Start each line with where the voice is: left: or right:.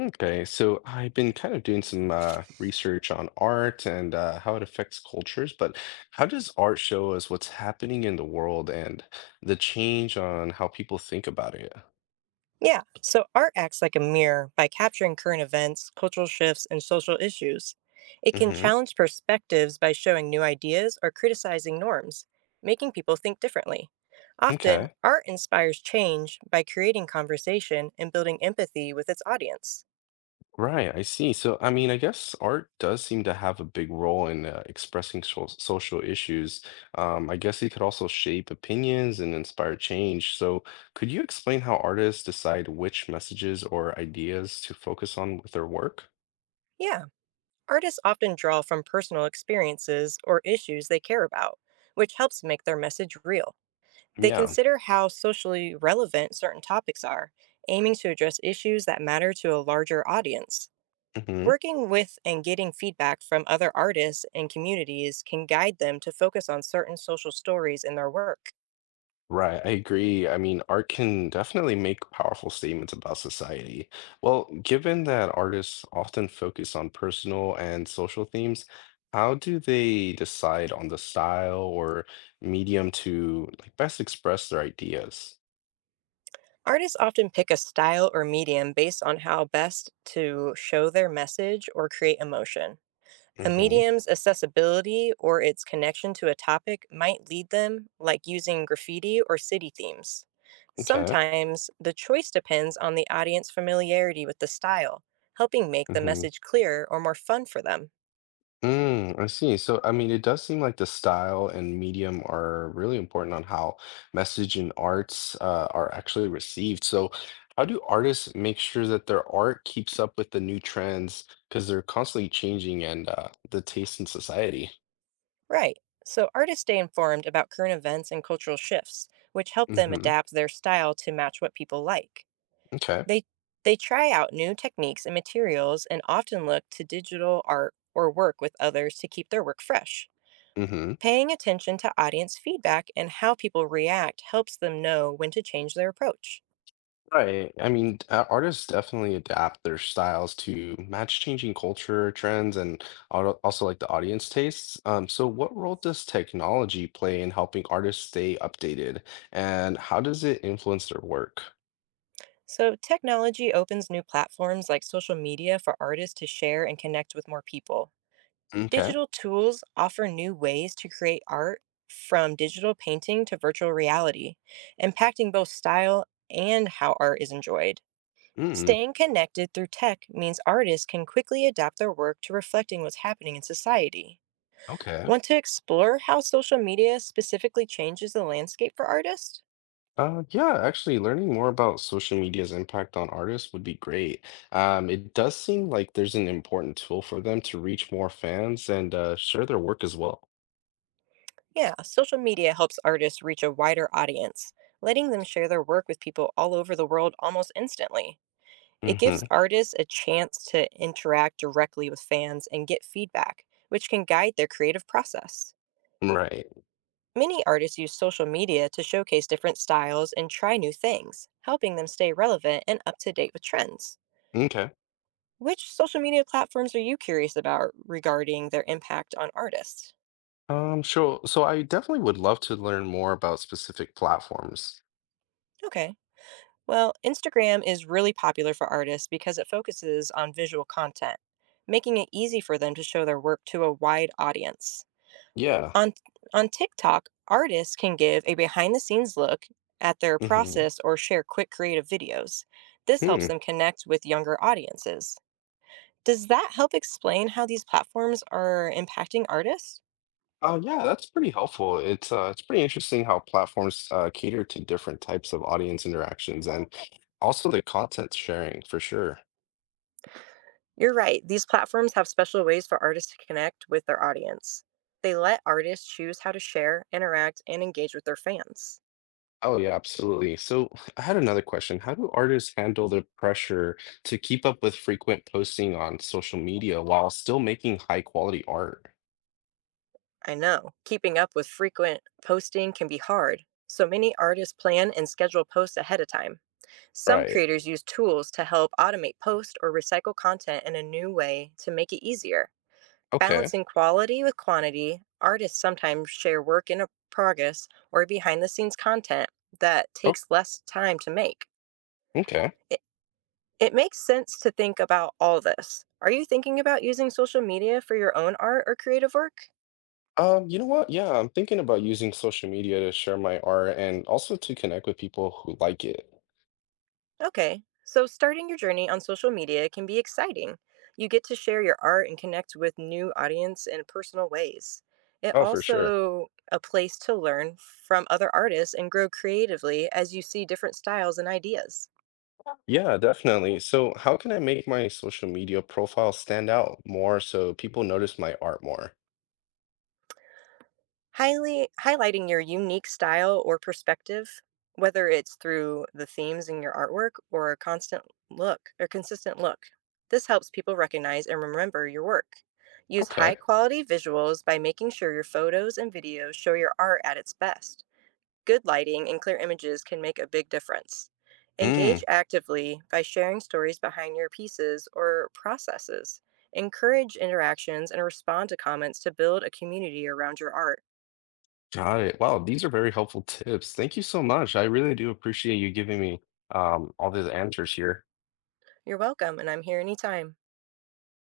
left: Okay, so I've been kind of doing some research on art and how it affects cultures, but how does art show us what's happening in the world and the change on how people think about it?
right: Yeah, so art acts like a mirror by capturing current events, cultural shifts, and social issues. It can
left: hmm
right: challenge perspectives by showing new ideas or criticizing norms, making people think differently. Often,
left: Okay,
right: art inspires change by creating conversation and building empathy with its audience.
left: right, I see. So, I mean, I guess art does seem to have a big role in expressing so social issues. I guess it could also shape opinions and inspire change. So, could you explain how artists decide which messages or ideas to focus on with their work?
right: Yeah, artists often draw from personal experiences or issues they care about, which helps make their message real. They
left: Yeah.
right: consider how socially relevant certain topics are, aiming to address issues that matter to a larger audience.
left: hmm
right: Working with and getting feedback from other artists and communities can guide them to focus on certain social stories in their work.
left: Right, I agree. I mean, art can definitely make powerful statements about society. Well, given that artists often focus on personal and social themes, how do they decide on the style or medium to like best express their ideas?
right: Artists often pick a style or medium based on how best to show their message or create emotion. A
left: hmm
right: medium's accessibility or its connection to a topic might lead them, like using graffiti or city themes.
left: Okay.
right: Sometimes, the choice depends on the audience familiarity with the style, helping make the
left: hmm
right: message clearer or more fun for them.
left: Mm, I see. So, I mean, it does seem like the style and medium are really important on how message and arts are actually received. So, how do artists make sure that their art keeps up with the new trends? Because they're constantly changing and the taste in society.
right: Right, so artists stay informed about current events and cultural shifts, which help them
left: Mm-hmm.
right: adapt their style to match what people like.
left: Okay.
right: They they try out new techniques and materials and often look to digital art or work with others to keep their work fresh.
left: Mm-hmm.
right: Paying attention to audience feedback and how people react helps them know when to change their approach.
left: Right. I mean, artists definitely adapt their styles to match changing culture trends and also like the audience tastes. So what role does technology play in helping artists stay updated, and how does it influence their work?
right: So, technology opens new platforms like social media for artists to share and connect with more people.
left: Okay.
right: Digital tools offer new ways to create art from digital painting to virtual reality, impacting both style and how art is enjoyed.
left: Mm,
right: Staying connected through tech means artists can quickly adapt their work to reflecting what's happening in society.
left: okay.
right: Want to explore how social media specifically changes the landscape for artists?
left: Yeah, actually, learning more about social media's impact on artists would be great. It does seem like there's an important tool for them to reach more fans and share their work as well.
right: Yeah, social media helps artists reach a wider audience, letting them share their work with people all over the world almost instantly. It gives
left: Mm-hmm.
right: artists a chance to interact directly with fans and get feedback, which can guide their creative process.
left: Right.
right: Many artists use social media to showcase different styles and try new things, helping them stay relevant and up to date with trends.
left: Okay.
right: Which social media platforms are you curious about regarding their impact on artists?
left: Sure. So I definitely would love to learn more about specific platforms.
right: Okay. Well, Instagram is really popular for artists because it focuses on visual content, making it easy for them to show their work to a wide audience.
left: Yeah.
right: On on TikTok, artists can give a behind-the-scenes look at their
left: hmm
right: process or share quick creative videos. This helps
left: Hmm.
right: them connect with younger audiences. Does that help explain how these platforms are impacting artists?
left: Oh, yeah, that's pretty helpful. It's pretty interesting how platforms cater to different types of audience interactions and also the content sharing for sure.
right: You're right. These platforms have special ways for artists to connect with their audience. They let artists choose how to share, interact, and engage with their fans.
left: Oh, yeah, absolutely. So I had another question. How do artists handle the pressure to keep up with frequent posting on social media while still making high quality art?
right: I know, keeping up with frequent posting can be hard, so many artists plan and schedule posts ahead of time. Some
left: Right.
right: creators use tools to help automate posts or recycle content in a new way to make it easier.
left: Okay.
right: Balancing quality with quantity, artists sometimes share work in a progress or behind the scenes content that
left: Oh,
right: takes less time to make.
left: okay.
right: It makes sense to think about all this. Are you thinking about using social media for your own art or creative work?
left: You know what? Yeah, I'm thinking about using social media to share my art and also to connect with people who like it.
right: Okay, so starting your journey on social media can be exciting. You get to share your art and connect with new audience in personal ways. It
left: Oh, for sure.
right: also a place to learn from other artists and grow creatively as you see different styles and ideas.
left: Yeah, definitely. So, how can I make my social media profile stand out more so people notice my art more?
right: Highly highlighting your unique style or perspective, whether it's through the themes in your artwork or a constant look or consistent look. This helps people recognize and remember your work. Use
left: Okay.
right: high quality visuals by making sure your photos and videos show your art at its best. Good lighting and clear images can make a big difference. Engage
left: Mm,
right: actively by sharing stories behind your pieces or processes. Encourage interactions and respond to comments to build a community around your art.
left: got it. Wow, these are very helpful tips. Thank you so much. I really do appreciate you giving me all these answers here.
right: You're welcome, and I'm here anytime.